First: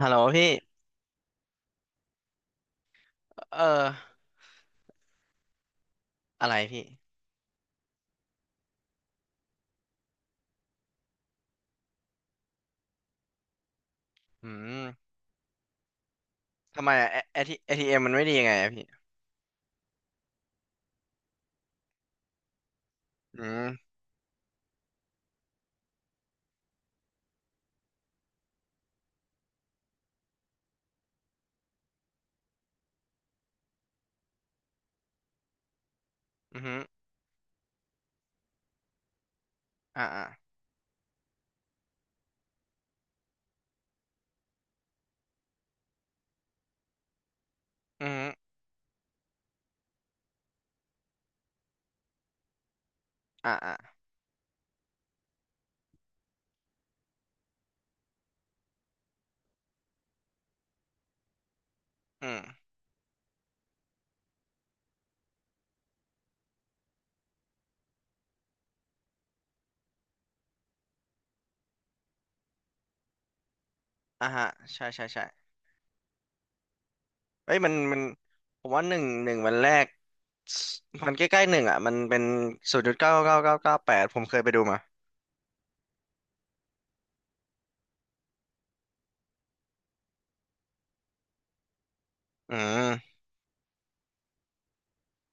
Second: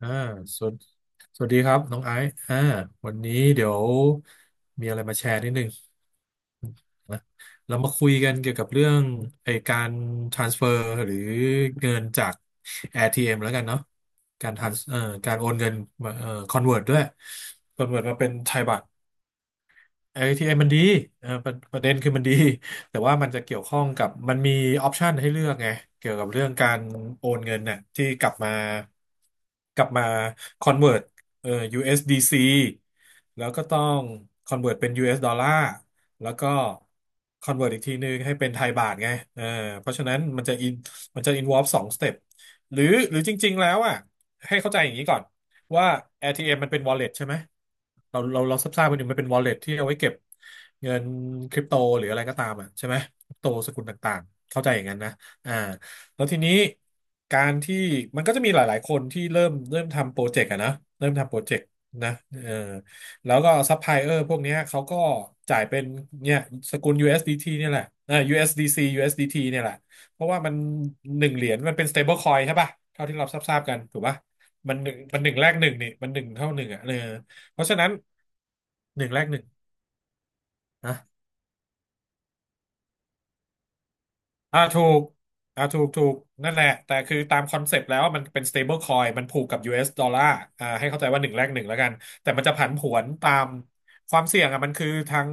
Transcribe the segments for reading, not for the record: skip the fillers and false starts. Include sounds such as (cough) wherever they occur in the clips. ฮัลอ่าโหลพี่สวัสสวัสดีครับน้องไอซ์วันนี้เออเดี๋ยวมีอะไรมาแชร์นิดนึงอะไรพี่นะเรามาคุยกันเกี่ยวกับเรื่องการ transfer หรือเงินจาก ATM แล้วกันเนาะกาอืร trans มเอ่อการโอนเงินมาconvert ทำไมด้วย อะเอทีเอทีเอ็ม convert มันมาไม่เป็นดียังไทไงยอะบาพี่ท เอ t m มมันดีเออประเด็นคือมันดีแต่ว่ามันจะอืเกี่ยวข้อมงกับมันมีออปชันให้เลือกไงเกี่ยวกับเรื่องการโอนเงินน่ะที่กลับมา convert เอ่อ USDC แล้วก็ต้อง convert เป็น US ดอลลาร์แล้วก็ อือฮึ convert อีกทีนึงให้เป็นไทยบาทไงเออเพราะอ่าฉะนั้นอ่ามันจะ involve สอง step หรือจริงๆแล้วอ่ะให้เข้าใจอย่างนี้ก่อน ว่า ATM มมันเป็น wallet ใช่ไหมอือฮึเราทราบๆกันอยู่มันเป็น wallet ที่เอาไว้เก็บเงินคริปโตหรืออะไรก็ตามอ่ะใช่ไหมคริปโตอ่าสอ่ากุลต่างๆเข้าใจอย่างนั้นนะอ่าแล้วทีนี้การที่มันก็จะมีหลายๆคนที่เริ่มทำโปรเจกต์อะนะเริ่มทำโปรเจกต์นะอืมเออแล้วก็ซัพพลายเออร์พวกเนี้ยเขาก็จ่ายเป็นเนี่ยสกุล USDT เอสดีทีเนี่ยแหละเอ่า USDC USDT เอสดีทีเนี่ยแหละเพราะว่ามันหนึ่งเหรียญมันเป็น stable coin ใช่ป่ะเท่าที่เราทราบๆกันถูกป่ะ อ่าฮะใช่ใช่มันใช่หนึ่งแรกหนึ่งนี่มันหนึ่งเท่าหนึ่งอ่ะเออเอ้ยเพราะมันฉะนั้นมันผมว่าหนึ่หงนึ่งแรกหนึ่หงนึ่งวันแรก (sniffs) มันใกนะล้ๆหนึ่งอ่ะมันเป็นศูนย์จุดเก้าเก้าเก้าเก้าแปดผมเคยไปอ่าดูมาถูกอ่าถูกถูกนั่นแหละแต่คือตามคอนเซปต์แล้วมันเป็น stable coin มันผูกกับ US ดอลลาร์อ่าให้เข้าใจว่าหนึ่งแรกหนึ่งแล้วกันแต่มันจะอืผันผวนมตามความเสี่ยงอ่ะมันคือทาง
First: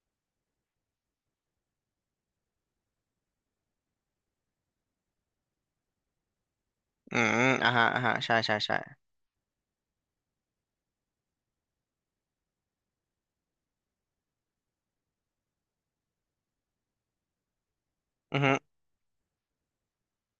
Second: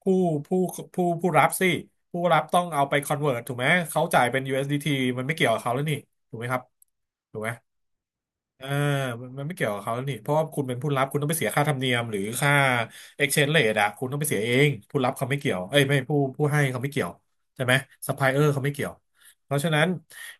ผู้ผู้ผู้รับสิผู้รับต้องเอาไป convert ถูกไหมเขาจ่ายเป็น USDT มันไม่เกี่ยวกับเขาแล้วนี่ถูกไหมครับอืมถูกไหม อ่าฮะอ่าฮะใช่ใช่เออใช่มันไม่เกี่ยวกับเขานี่เพราะว่าคุณเป็นผู้รับคุณต้องไปเสียค่าธรรมเนียมหรือค่า exchange rate อะคุณต้องไปเสียเองผู้รับเขาไม่เกี่ยวเอ้ยไม่ผู้ให้เขาไม่เกี่ยวใช่ไหม อือ supplier ฮึเขาไม่เกี่ยวเพราะฉะนั้น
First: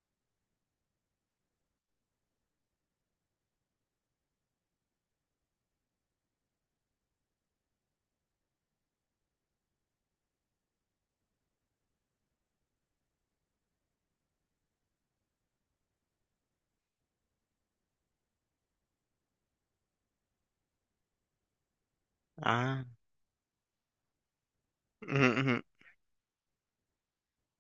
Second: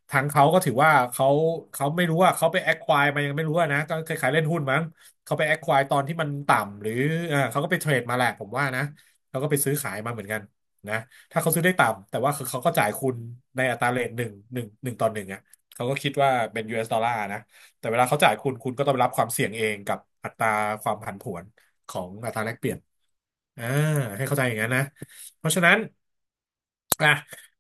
ทางเขาก็ถือว่าเขาเขาไม่รู้ว่าเขาไป acquire มายังไม่รู้อะนะก็คล้ายๆเล่นหุ้นมั้งเขาไป acquire ตอนที่มันต่ำหรือเออเขาก็ไปเทรดมาแหละผมว่านะเขาก็ไปซื้อขายมาเหมือนกันนะถ้าเขาซื้อได้ต่ำแต่ว่าคือเขาก็จ่ายคุณในอัตราเรทหนึ่งต่อหนึ่งอะเขาก็คิดว่าเป็นยูเอสดอลลาร์นะ แต่เวลาเขาจ่ายคุณคุณก็ต้องรับความเสี่ยงเองกับอัตราความผันผวนของอัตราอ่แลกเปลี่ยนาอ่าให้เข้าใจอย่างนั้นนะอือฮึอืเพอฮึราะฉะนั้นอ่ะ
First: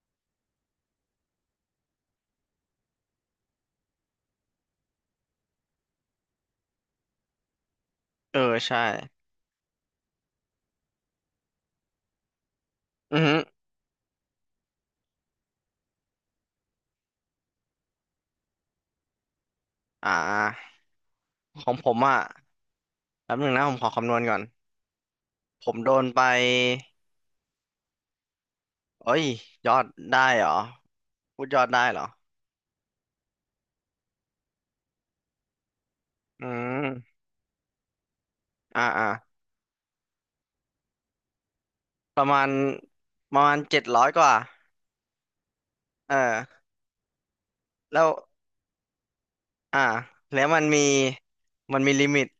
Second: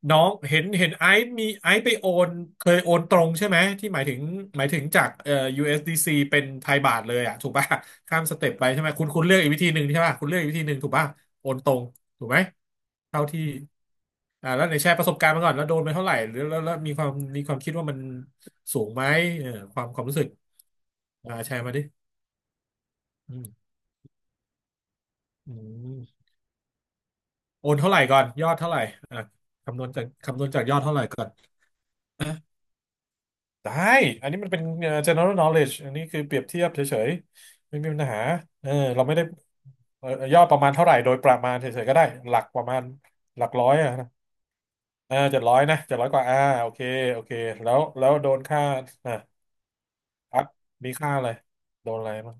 น้องเห็นไอซ์ไปโอนเคยโอนตรงใช่ไหมที่หมายถึงจากUSDC เอสดีซีเป็นไทยบาทเลยอ่ะถูกป่ะข้ามสเออเต็ปไปใช่ใช่ไหมคุณเลือกอีกวิธีหนึ่งใช่ป่ะคุณเลือกอีกวิธีหนึ่งถูกป่ะโอนตรงถูกไหมอืเท่าอฮึที่แล้วไหนแชร์ประสบการณ์มาก่อนแล้วโดนไปเท่าไหร่หรือแล้วแล้วมีความคิดว่ามันสูงไหมเออความอ่รู้สึก าแชขร์อมางดิผมอ่ะแป๊อืบหมนึ่งนะผมขอคำนวณก่อนอืผมโดมนไป โอนเท่าไหร่ก่อนยอดเท่าไหร่เอ้อ่ะยยอดได้คำนเหรวณอจากยอดเท่าไหร่ก่อนพูดยอดได้เหรอได้อันนี้มันเป็นgeneral knowledge อันนี้คือเปรียอืบเทียบเฉยมๆไม่มีปัญหาเอออ่าเราอ่าไม่ได้ยอดประมาณเท่าไหร่โดยประมาณเฉยๆก็ได้ประหลัมากณประมาณปหระลักมาณร้อยเจ็ดอะร้อนะยกว่าเออเจ็ดร้อยนะเจ็ดร้อยเอกว่าอ่าอโอเคโอเคแล้แล้ววโดนค่าอ่ะอ่าแล้อัวพมันมีมีค่าอะไรมันโดมีนลิอะไรมิตบ้าง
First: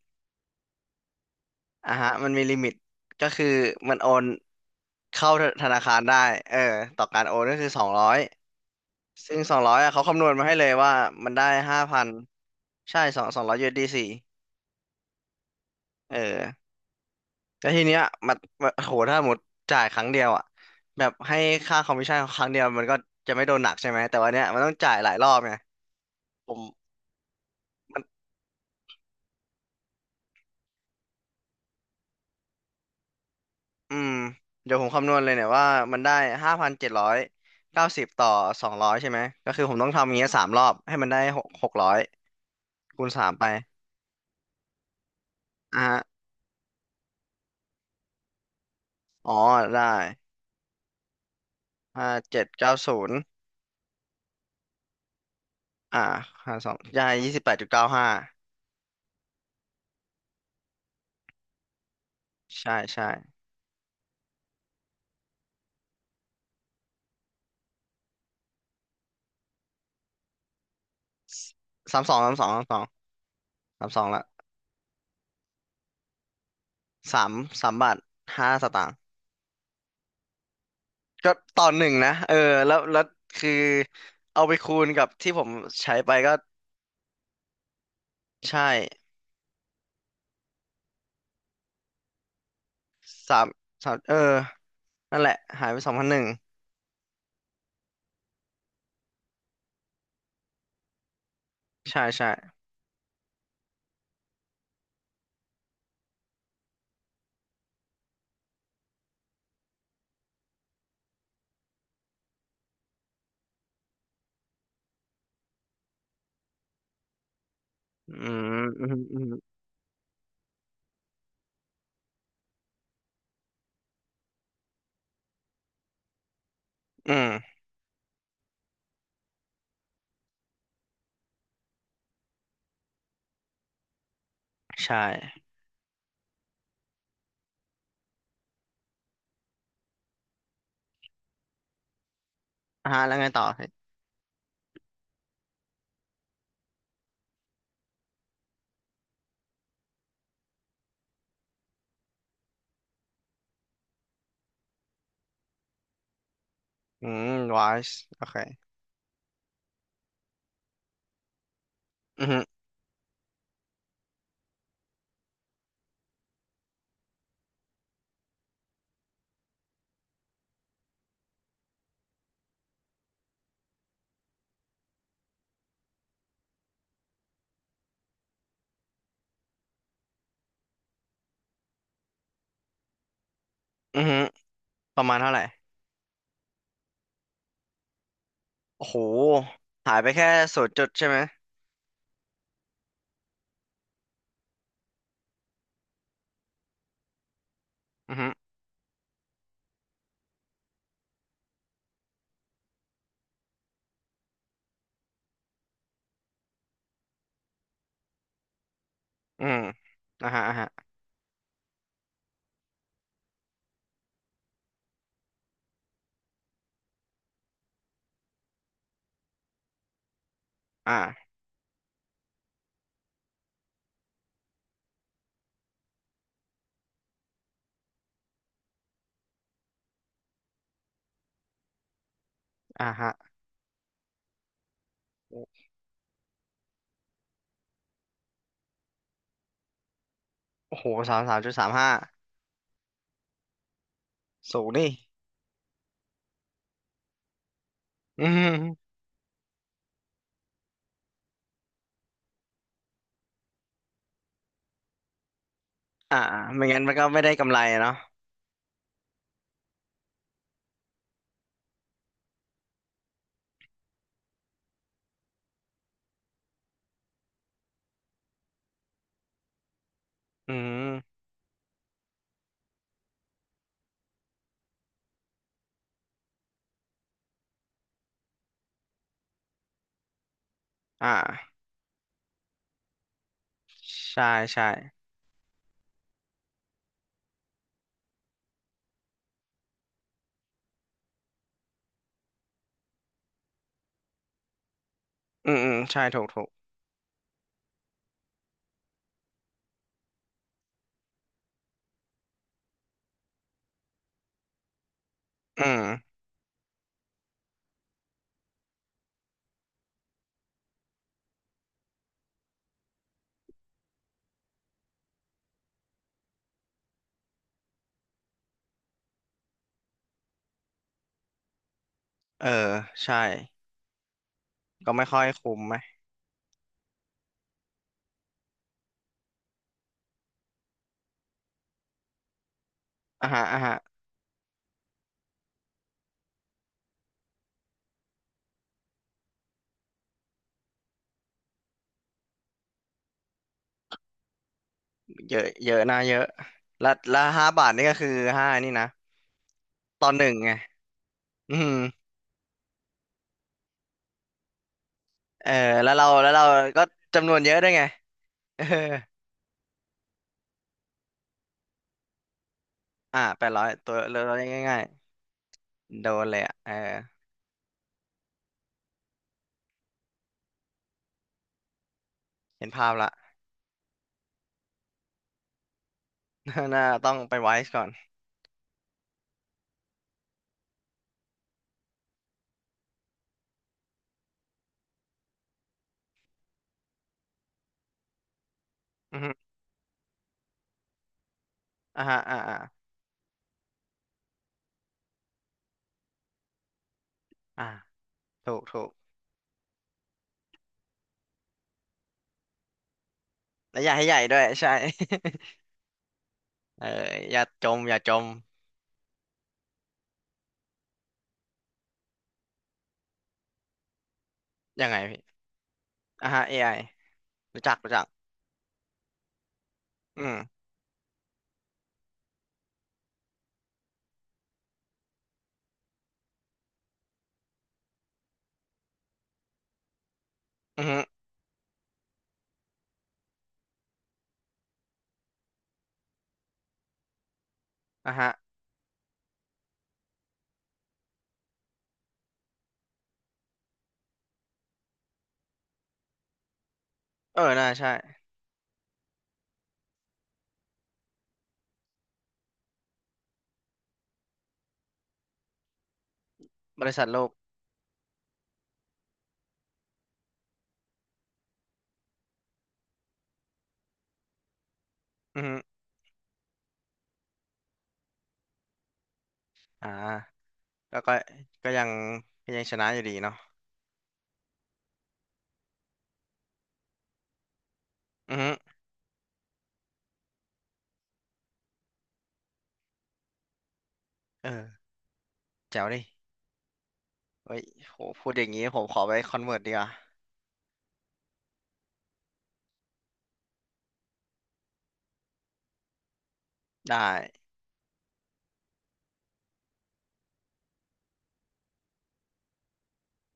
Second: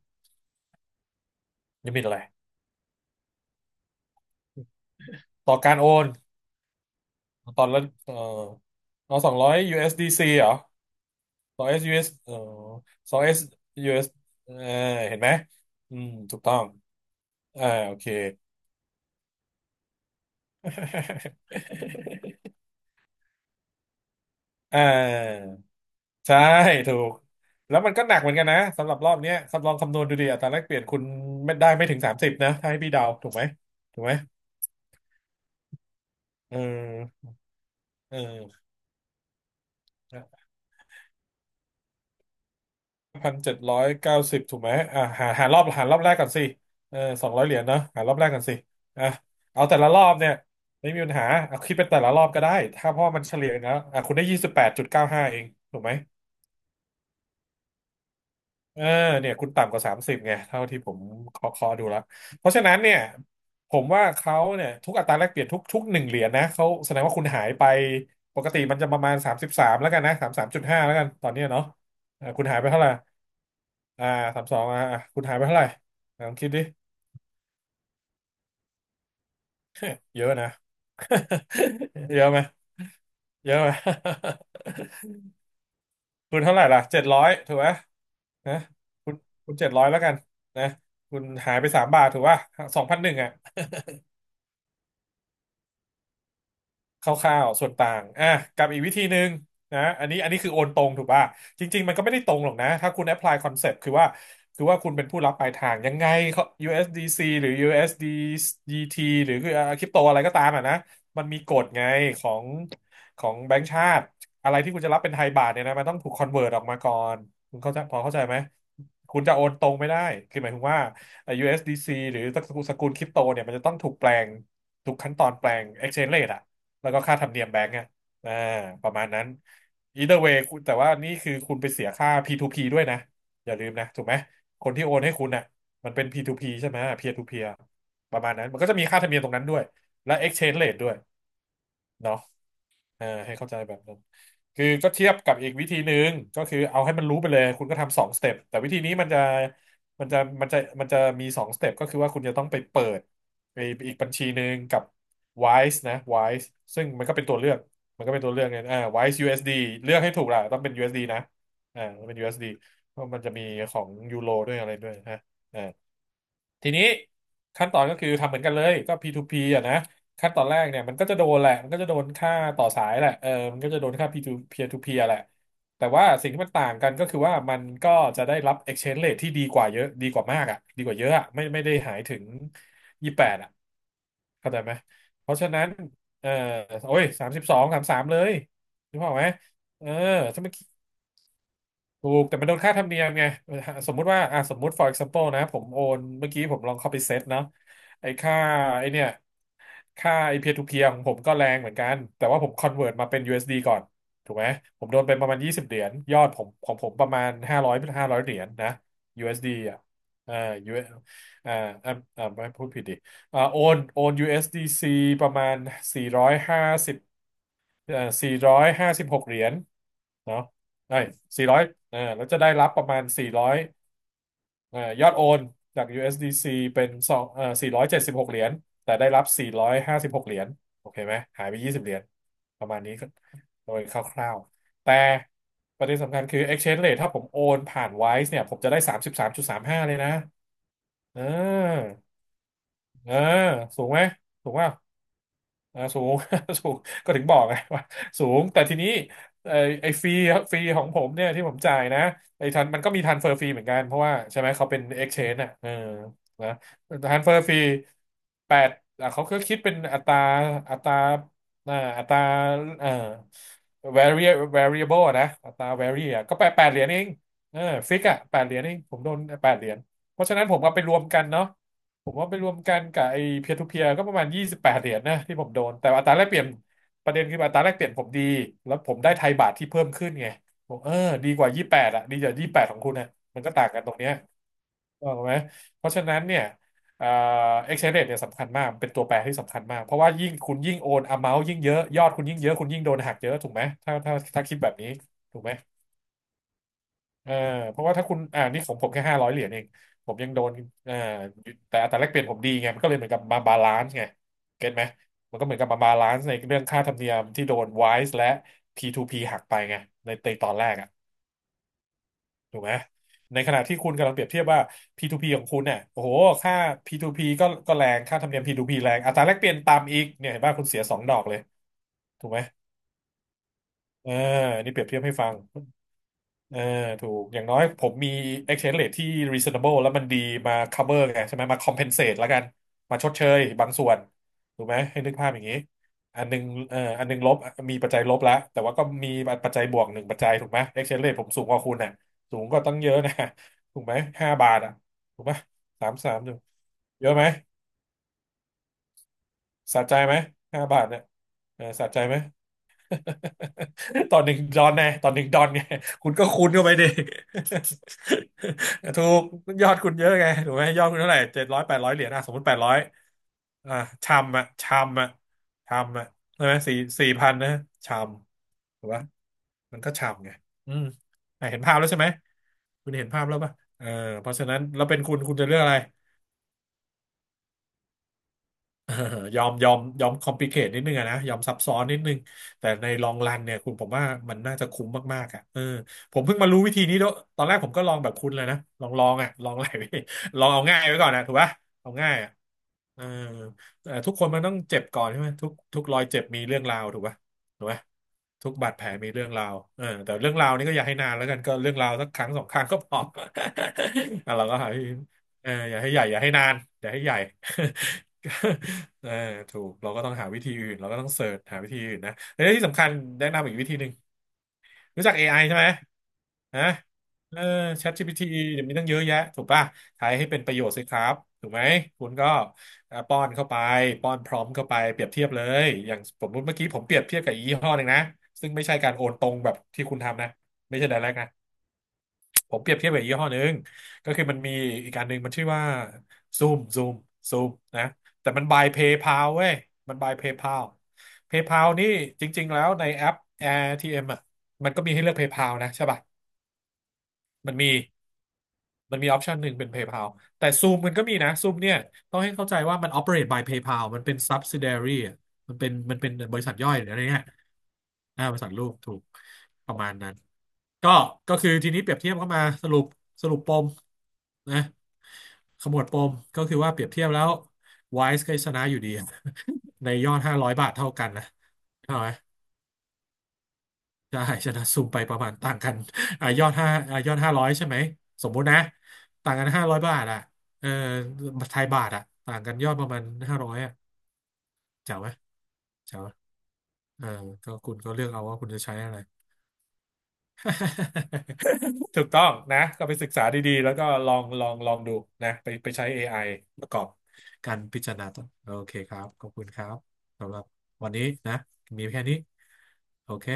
อ่ะลิมิตฮะอะไรมันมีลิมิตก็คือมันโอนเข้าต่อธการนาโอคารนได้เออต่อการโอนก็ตอคือนสละองร้อเออยเอาสองซึ่งร้อสย องร้อยอ่ะเขาคำน USDC เอสดีวณซีมาเหรให้อ เลยว่ามันได้สองเอห้าสยูพัเอนสเออใช่สอสงองเอสสองร้อย ยู USDC เอสดีเอสสี่เออเห็นไหมอืมเออ ถูกต้องอ่าแล้วทีโอเนี้ยเค มันมันโหถ้าหมดจ่ายครั้งเดียวอ่ะแบบให้ค่าคอมมิชชั่นครั้ง (laughs) เดียวมันก็จะไม่โดนหนักใช่ไหม แต่วันเนี้ยมันต้องอ่จ่ายหลายรอบาไงใช่ผมถูกแล้วมันมันก็หนักเหมือนกันนะสำหรับรอบเนี้ยสำลองคำนวณดูดิอัตราแลกเปลี่ยนคุณไม่ได้ไม่ถึง30นะถ้าให้พี่เดาถูกไหมอืถูกมไหมเดี๋ยวผมคำนวณเลยเนี่ยว่ามันได้ห้าเอพันเจ็ดร้อยอเก้าสิบเต่อออ สองร้อยใช่ไหม ก็คือผมต้องทำอย่างเงี้ยสามรอบให้มันได้หกหกร้อยคูณสาพัมนไปเจ็ดร้อยเก้าสิบถูกไหมหาหารอบอ่ะหารอฮะบแรกก่อนสิเออสองร้อยเหรียญเนาะหารอบแรกก่อนสิอ่ะอ๋อเอาแต่ได้ละรอบเนี่ยไม่มีปัญหาเอาคิดเป็นแต่ละห้ารอบก็เจ็ดได้เก้าถ้าเพศูราะนว่าย์มันเฉลี่ยนะอ่ะคุณได้ยี่สิบแปดจุดเก้าห้าเองถูกไหมอ่าหาสองได้ยี่สิบแปดจุดเก้าห้าเออเนี่ยคุณต่ำกว่าสามสิบไงเท่าที่ผมเคาะเคาะดูแล้วเพราะฉะใช่นั้นเนี่ยใช่ผมว่าเขาเนี่ยทุกอัตราแลกเปลี่ยนทุกหนึ่งเหรียญนะเขาแสดงว่าคุณหายไปปกติมันจะประมาณสามสิบสามแล้วกันนะสามสามจุดห้าแล้วกันตอนเนี้ยเนาะสามสองเออสามสคุอณงหายสามไปสอเท่างไหร่ สามสออ่างละสามสองอ่ะอ่ะคุณหายไปเท่าไหร่ลองคิดดิสามสามบาทห้าสตางค์ เยอะนะ ก็ต่อหนึ่งนะ (laughs) เยอะเออไหมแล้วแล้วคือเยอะไหม (laughs) เอาไปคูณกับที่ผมใช้ไปก็คุณเท่าไหร่ล่ะเจ็ดร้อยถูกไหมนะใช่คุณคุณเจ็ดร้อยแล้วกันนะคุณหายไปสามบาทถูกป่ะสองพันหนึ่งอ่ะ สามสามเออนั่นแหละหายไปสองพันหนึ่งคร่าวๆส่วนต่างอ่ะกับอีกวิธีหนึ่งนะอันนี้อันนี้คือโอนตรงถูกป่ะ จริงๆ มันใช่ก็ไม่ได้ใช่ตรงหรอกนะ ถ้าคุณแอพพลายคอนเซปต์คือว่าคุณเป็นผู้รับปลายทางยังไงเขา USDC หรือ USDT หรือคือคริปโตอะไรก็ตามอ่ะนะมันมีกฎไงของของแบงก์ชาติ อะไรที่คุณจะรับเป็นไทยบาทเนี่ยนะมันต้องถูกคอนเวิร์ตออกมาก่อน คุณเข้าใจพออืเข้าใจไหม มอืมอืคุณมจะโอนตรงไม่ได้คือหมายถึงว่า USDC หรือสกุลคริปโตเนี่ยมันจะต้องถูกแปลงทุกขั้นตอนแปลง exchange rate อะ แล้วก็อืค่าธรรมเนียมแบมงก์อ่ะอ่าประมาณนั้น either way คุณแต่ว่านี่คือคุณไปเสียค่า P2P ด้วยนะอย่าลืมนะถูกไหมคนที่ใชโอนให้คุณ่น่ะมันเป็น P2P ใช่ไหม peer to peer ประมาณนั้นมันก็จะมีค่าธรรมเนียมตรงนั้นด้วยและ exchange rate ด้วยเนาะ อ่าฮะแล้วไงให้ต่อเข้าใจแบบพี่นั้นคือก็เทียบกับอีกวิธีหนึ่งก็คือเอาให้มันรู้ไปเลยคุณก็ทำสองสเต็ปแต่วิธีนี้มันจะมันจะมีสองสเต็ปก็คือว่าคุณจะต้องไปเปิดไปอีกบัญชีหนึ่งกับ Wise นะ Wise ซึ่งอืมวายมันก็เป็นโอตัวเคเลือกเนี่ยอ่า Wise USD เอสดีเลือกให้ถูกล่ะต้องเป็น USD นะต้องเป็นอืยูมอเอหืสมดีเพราะมันจะมีของยูโรด้วยอะไรด้วยนะ ทีนี้ขั้นตอนก็คือทำเหมือนกันเลยก็ P2P อ่ะนะขั้นตอนแรกเนี่ยมันก็จะโดนแหละมันก็จะโดนค่าต่อสายแหละเออมันก็จะโดนค่า P2 p to p แหละแต่ว่าสิ่งที่มันต่างกันก็คือว่ามันก็จะได้รับ exchange rate ที่ดีกว่าเยอะดีกว่ามากอ่ะดีกว่าเยอะอ่ะไม่ได้หายถึงยี่สิบแปดอ่ะอือหืเข้าใจไหมประมาณเพเท่าไหราะร่ฉะนั้นเออโอ้ยสามสิบสองสามสามเลยโอ้โหรู้เปล่าไหมเออหายไปแค่ถ้ามัน ศูนย์จุดใช่ไหมถูกแต่มันโดนค่าธรรมเนียมไงสมมุติว่าอ่ะสมมุติ for example นะผมโอนเมื่อกี้ผมลองเข้าไปเซตเนาะไอ้อืมอหือค่าไอ้เนี่ยค่าไอ้เพียร์ทูเพียร์ของผมก็แรงเหมือนกันแต่ว่าผมคอนเวิร์ตมาเป็น USD ก่อนถูกไหมผมโดนไปประมาณ20เหรียญยอดผมของผมประมาณ500้าร้อยห้าร้อยเหรียญนะ ื USD อสมดีอ่ะอ่าเอ่า ฮะอ่าฮะ US อสอ่าอ่าไม่พูดผิดดิโอนโอน USDC ประมาณ450 เอ่อสี่ร้อยห้าสิบหกเหรียญเนาะไอ้อ่าสี่ร้อยแล้วจะได้รับประมาณสี่ร้อยยอดโอนจาก USDC เอสดีซีเป็นสองสี่ร้อยเจ็ดสิบหกเหรียญแต่ได้รับสี่ร้อยห้าสิบหกเหรียญโอเคไหมหายไปยี่สิบเหรียญประมาณอ่านี้ก็ฮะโดยคร่าวๆแต่ประเด็นสำคัญคือ exchange rate ถ้าผมโอนผ่าน Wise เนี่ยผมจะได้สามสิบสามจุดสามห้าเลยนะโอ้โหสาเมสามจุดสามห้าออเออสูงไหมสูงสูงว่า นี่สูง (laughs) สูงก็ถึงบอกไง (laughs) ว่าอืสูงแต่ทีนี้มไอไอฟรีฟรีของผมเนี่ยที่ผมจ่ายนะไอทันมันก็มีทันเฟอร์ฟรีเหมือนกันเพราะว่าใช่ไหมเขาเป็น exchange อ่ะเอออ่านะไม่งั้นมันก็ทัไม่นเฟได้อร์กำฟไรรีเนาะ แปดเขาก็คิดเป็นอัตราอัตราอัตราเอ่อ v a r i variable อะนะอัตรา vary อะก็แปดเหรียญเองเออฟิกอ่ะแปดเหรียญเองผมโดนแปดเหรียญเพราะฉะนั้นอืผมก็ไปรวมมกันเนาะ ผมว่าไปรวมกันกับไอ้เพียร์ทูเพียร์ก็ประมาณ28 เหรียญนะที่ผมโดนแต่อัตราแลกเปลี่ยนประเด็นคืออัตราแลกเปลี่ยนผมดีแล้วผมได้ไทยบาทที่เพิ่มขึ้นไงผมอดีกว่า่ายี่แปดอะดีกว่ายี่แปดของคุณนะมันก็ต่างกันตรงเนี้ยใช่ใช่ถูกไหมเพราะฉะนั้นเนี่ยเอ่อ exchange rate เนี่ยสำคัญมากเป็นตัวแปรที่สำคัญมากเพราะว่ายิ่งคุณยิ่งโอน amount ยิ่งเยอะยอดคุณยิ่งเยอะคุณยิ่งโดนหักเยอะถูกไหมถ้าคิดแบบนี้ถูกไหอืม มอืมใช่ถูกถูกเออเพราะว่าถ้าคุณอ่านี่ของผมแค่500 เหรียญเองผมยังโดนเอ่อแต่อัตราแลกเปลี่ยนผมดีไงมันก็เลยเหมือนกับมาบาลานซ์ไงเก็ตไหมมันก็เหมือนอืกับมามบาลานซ์ในเรื่องค่าธรรมเนียมที่โดน WISE และ P2P หักไปไงในตอนแรกอะถูกไหมในขณะที่คุณกำลังเปรียบเทียบว่า P2P ของคุณเนี่ยโอ้โหค่า P2P ก็แรงค่าธรรมเนียม P2P แรงอัตราแลกเปลี่ยนต่ำอีกเนี่ยเห็นป่ะคุณเสียสองดอกเลยถูกไหมเออใช่เออนี่เปรียบก็เทียบไม่ให้ค่อยฟัง คุ้มไหมเออถูกอย่างน้อยผมมี exchange rate ที่ reasonable แล้วมันดีมา cover ไงใช่ไหมมา compensate แล้วกันมาชดเชอ่ายฮะอ่าบางฮะส่วนถูกไหมให้นึกภาพอย่างนี้อันหนึงอันหนึงลบมีปัจจัยลบแล้วแต่ว่าก็มีปัจจัยบวกหนึ่งปัจจัยถูกไหม exchange rate ผมสูงกว่าคุณน่ะสูงก็ตั้งเยอะนะถูกไหมห้าบาทอ่ะถูกไหมเยอะเยอะสามนะสาเยมอะถูกและเยอะและไหมห้าบาทนี่ก็คือห้านี่นะสะใจตอไหนมหนึ่งไงห้าบาทเนี่ยอืเออมสะใจไหม (laughs) ตอนหนึ่งดอนไงตอนหนึ่งดอเอนอไงแล้วเราคุณก็แล้วคูเราณเข้าไปก็ดิ จำนวนเยอะด้วยไง (laughs) เออ (laughs) ถูกยอดคุณเยอะไงถูกไหมยอดคุณเท่าไหร่700 800 เหรียญอ่ะสมมติแปดร้อยอ่าแปดร้อยอ่ะตัวชาเรามอ่ะชาง่ายมอ่ะชามๆอ่ะโดนเลยใช่ไหมอ่ะเออสี่4,000นะชามถูกปะมันก็ชามไงอืมอ่ะเห็นภาพแล้วใช่ไหมเห็นภาคุพณเห็ละ นภาพแล้วป่ะเออเพราะฉะนั้นเราเป็นคุณคุณจะเลือกอะไร (laughs) น่าต้องไปไวซ์ก่อน (laughs) เออยอมยอมยอมคอมพลิเคทนิดนึงอะนะยอมซับซ้อนนิดนึงแต่ในลองรันเนี่ยคุณผมว่ามันน่าจะคุ้มมากๆอ่ะเออผมเพิ่งมารู้วิธีนี้ด้วยตอนแรกผมก็ลองแบบคุณเลยนะลองลองอือ่ะมลอง (laughs) หลายวิ (laughs) ลองเอาง่ายไว้ก่อนนะถูกป่ะเอาอ่าง่ายฮะอ่ะอ่าอ่าเออเออทุกคนมันต้องเจ็บก่อนใช่ไหมทุกรอยเจ็บมีเรื่องราวถูกป่ะถูอ่ากป่ะทุถูกกบาดถูแผลกมีเรื่องราวเออแต่เรื่องราวนี้ก็อย่าให้นานแล้วกันก็เรื่องราวสักครั้งสองครั้งก็พอ แล้วอย่าให้ใหญ่ (laughs) อ่ะด้วยเราก็หาใช่ วิธีเอออย่าให้ใหญ่อย่าให้นาน (laughs) อเออย่าให้ใหญ่ อย่าจมอย่าจม (laughs) (laughs) เออถูกเราก็ต้องหาวิธีอื่นเราก็ต้องเสิร์ชหาวิธีอื่นนะและที่สำคัญแนะนำอีกวิธีหนึ่งยังไงรู้จัก พี่ AI ใช่ไหมอ่ะฮะ ฮะ AI เออ รู้จักรู้จัก ChatGPT เดี๋ยวมีตั้งเยอะแยะถูกป่ะใช้อืให้เป็นประโยมชน์สิครับถูกไหมคุณก็ป้อนเข้าไปป้อนพร้อมเข้าไปเปรียบเทียบเลยอย่างสมมติเมื่อกี้ผมเปรียบเทียบกับอีกยี่ห้อหนึ่งนะซึ่งไม่ใช่การโอนตรงแบบที่คุณทำนะไม่อืใช่ อฮึ direct นะ ผมเปรียบเทียบกับยี่ห้อหนึ่งก็คือมันมีอีกการหนึ่งมันชื่อว่าซูมซูมซูมนะอ่ะฮะ แต่มันบายเพย์พาวเว้ยมันบายเพย์พาวเพย์พาวนี่จริงๆแล้วในแอป AirTM อทีเอ็มอ่ะมันก็มีให้เลือกเพย์พาวนะใช่ป่ะเออ มันน่ามี ใช่ มันมีออปชันหนึ่งเป็น PayPal แต่ Zoom มันก็มีนะ Zoom เนี่ยต้องให้เข้าใจว่ามัน operate by PayPal มันเป็น subsidiary อะมันเป็นบริษัทย่อยหบรือริอะไรษัทโลเนี่ยกอ่าบริษัทลูกถูกประมาณนั้นก็ก็คือทีนี้เปรียบเทียบก็มาสรุปสรุปปมนะอือฮึขมวดปมก็คือว่าเปรียบเทียบแล้ว Wise ก็ชนะอยู่ดี (laughs) ในอ่า ยอด500 บาทเท่าแล้วกันก็นะก็ยังเข้าไหม ก็ยังชนะอยู่ดีเนาะใช่ชนะซูมไปประมาณต่างกันอ่ะยอดห้าอ่ะยอดห้าร้อยใช่ไหมสมอือมุติฮึนะต่างกันห้าร้อยบาทอ่ะเออไทยบาทอ่ะต่างกันยอดประมาณห้าร้อยอ่ะเออเจ๋วไหมแจ๋วเจ๋วดิไหมเออก็เฮ้ยคุณก็โหเลือกเอาพูดว่าอคุย่าณงจะนี้ใช้ผมอะขไร อไปคอนเวิร์ตดีกว่า (laughs) ถูกต้องนะก็ไปศึกษาดีๆแล้วก็ลองดูนะไปใช้ AI ประกอบได้การพิจารณาต่อโอเคครับขอบคุณครับสำหรับวันนี้นะมีแค่นี้โอเค